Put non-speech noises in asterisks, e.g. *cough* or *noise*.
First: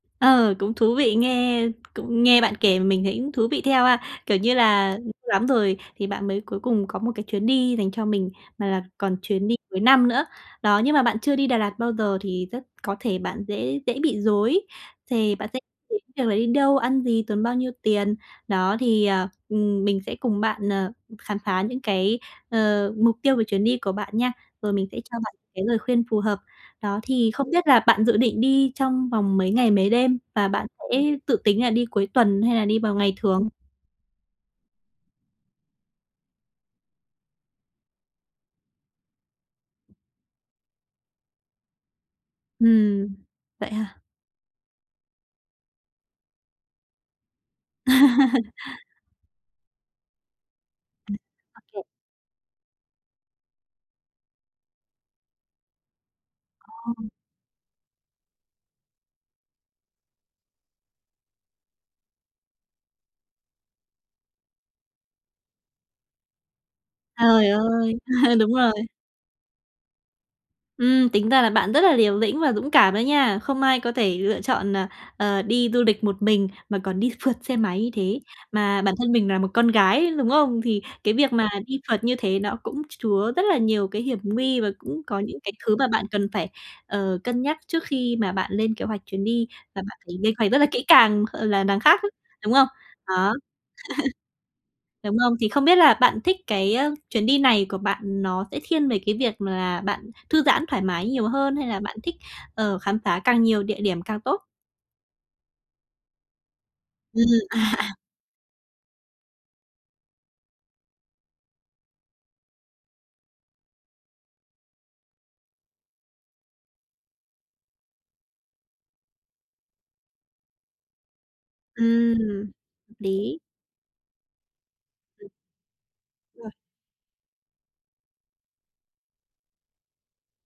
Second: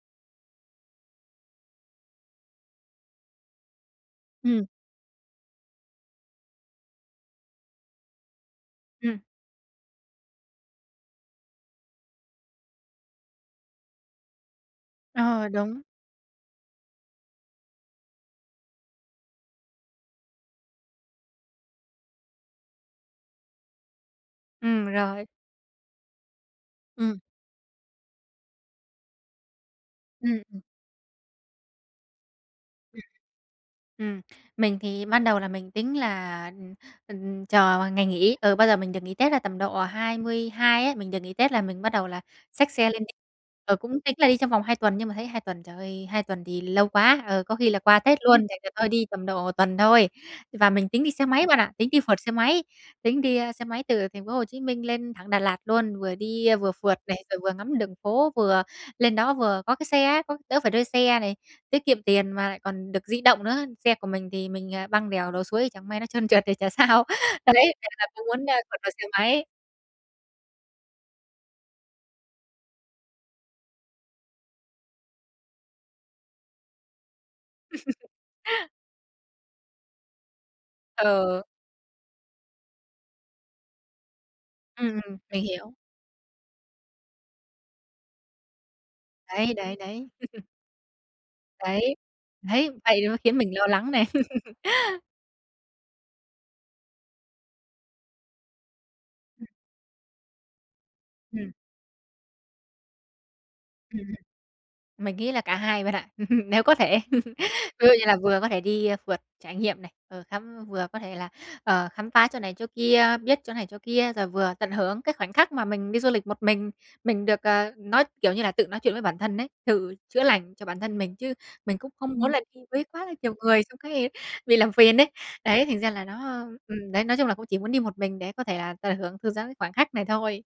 Ờ, cũng thú vị, nghe cũng nghe bạn kể mình thấy cũng thú vị theo ha. Kiểu như Ừm. là *unintelligible* lắm rồi thì bạn mới cuối cùng có một cái chuyến đi dành cho mình, mà là còn Ừm. chuyến đi cuối năm nữa. Đó, nhưng mà bạn chưa đi Đà Lạt bao giờ thì rất có thể bạn dễ dễ bị rối, thì bạn Ờ, sẽ đúng. tiếp theo là đi đâu, ăn gì, tốn bao nhiêu tiền. Đó, thì, ờ, ừm, mình sẽ cùng bạn, ờ, khám phá những cái, ờ, mục tiêu về chuyến đi của bạn nha. Rồi mình Ừm, sẽ cho rồi. bạn cái lời khuyên phù hợp. Đó, Ừm. thì không biết là bạn dự định đi trong vòng mấy ngày, mấy đêm? Ừm, Và ừm. bạn sẽ dự tính là đi cuối tuần hay là đi vào Ừm. ngày thường? Ừm, mình thì ban đầu là mình tính là, ừm, ừm, chờ ngày nghỉ. Ừ, bao giờ mình được nghỉ Tết là tầm độ 22 ấy, mình được nghỉ Tết là mình bắt đầu là xách xe lên Ừm, đi. vậy Ờ, cũng hả? tính là đi trong vòng 2 tuần nhưng mà thấy 2 tuần, trời ơi, 2 tuần thì lâu quá, ờ, có khi là qua Tết luôn, thành ra *laughs* thôi đi tầm độ tuần thôi. Và mình tính đi Ừm, xe máy bạn ô ạ, kê. tính đi phượt xe máy, tính đi, ơ, xe máy từ thành phố Hồ Chí Minh lên thẳng Đà Lạt luôn. Vừa đi vừa phượt Ồ! này, rồi vừa ngắm đường phố vừa lên đó vừa có cái xe á, có đỡ phải thuê xe này, tiết kiệm tiền mà lại còn được di động nữa. Xe của mình thì mình, à, băng đèo lội suối chẳng may nó trơn trượt thì chả sao. Trời Đấy thế ơi! là *laughs* muốn, Đúng a, phượt rồi. bằng xe máy. Ừm, tính ra là bạn rất là liều lĩnh và dũng cảm đó nha. Không ai có thể lựa chọn, ờ, ờ, đi du lịch một mình, mà còn đi phượt xe máy như thế. *laughs* Mà bản thân mình là một con gái, đúng không? Thì cái việc Ờ. mà đi phượt như thế nó cũng chứa rất là nhiều cái hiểm nguy, và Ừm, cũng ừm, có những mình cái hiểu. thứ mà bạn cần phải, ờ, cân nhắc trước khi mà bạn lên kế hoạch chuyến đi. Đấy, đấy, Và bạn đấy. phải lên *laughs* hoạch rất là kỹ càng, ờ, là đằng Đấy, khác á, đúng không? thấy vậy nó Đó. khiến *laughs* mình lo lắng này. *laughs* Đúng không? Thì không biết là bạn thích cái, ơ, chuyến đi này của bạn nó sẽ thiên về cái việc *unintelligible* là bạn thư giãn thoải mái nhiều Ừm. hơn, hay là bạn thích, ờ, khám phá càng nhiều địa Ừm, điểm ừm. càng tốt? Mình nghĩ là cả 2 bạn ạ, *laughs* nếu có thể. Ừm, *laughs* à, Ví à. dụ như là vừa có thể đi phượt trải nghiệm này, vừa khám vừa có thể là, ờ, khám phá chỗ này chỗ kia, biết chỗ này chỗ kia, rồi vừa tận hưởng cái khoảnh khắc mà mình đi du lịch một mình. Mình được, ờ, nói kiểu như là, tự nói chuyện với bản thân ấy, tự chữa lành cho bản thân mình, chứ mình cũng không Ừm, muốn là đi với hợp quá là nhiều lý. người trong xong cái bị làm phiền ấy. *unintelligible* Đấy, thành ra là nó *unintelligible* ừm, đấy nói chung là cũng chỉ muốn đi một mình để có thể, à, tận hưởng thư giãn cái khoảng khắc này thôi.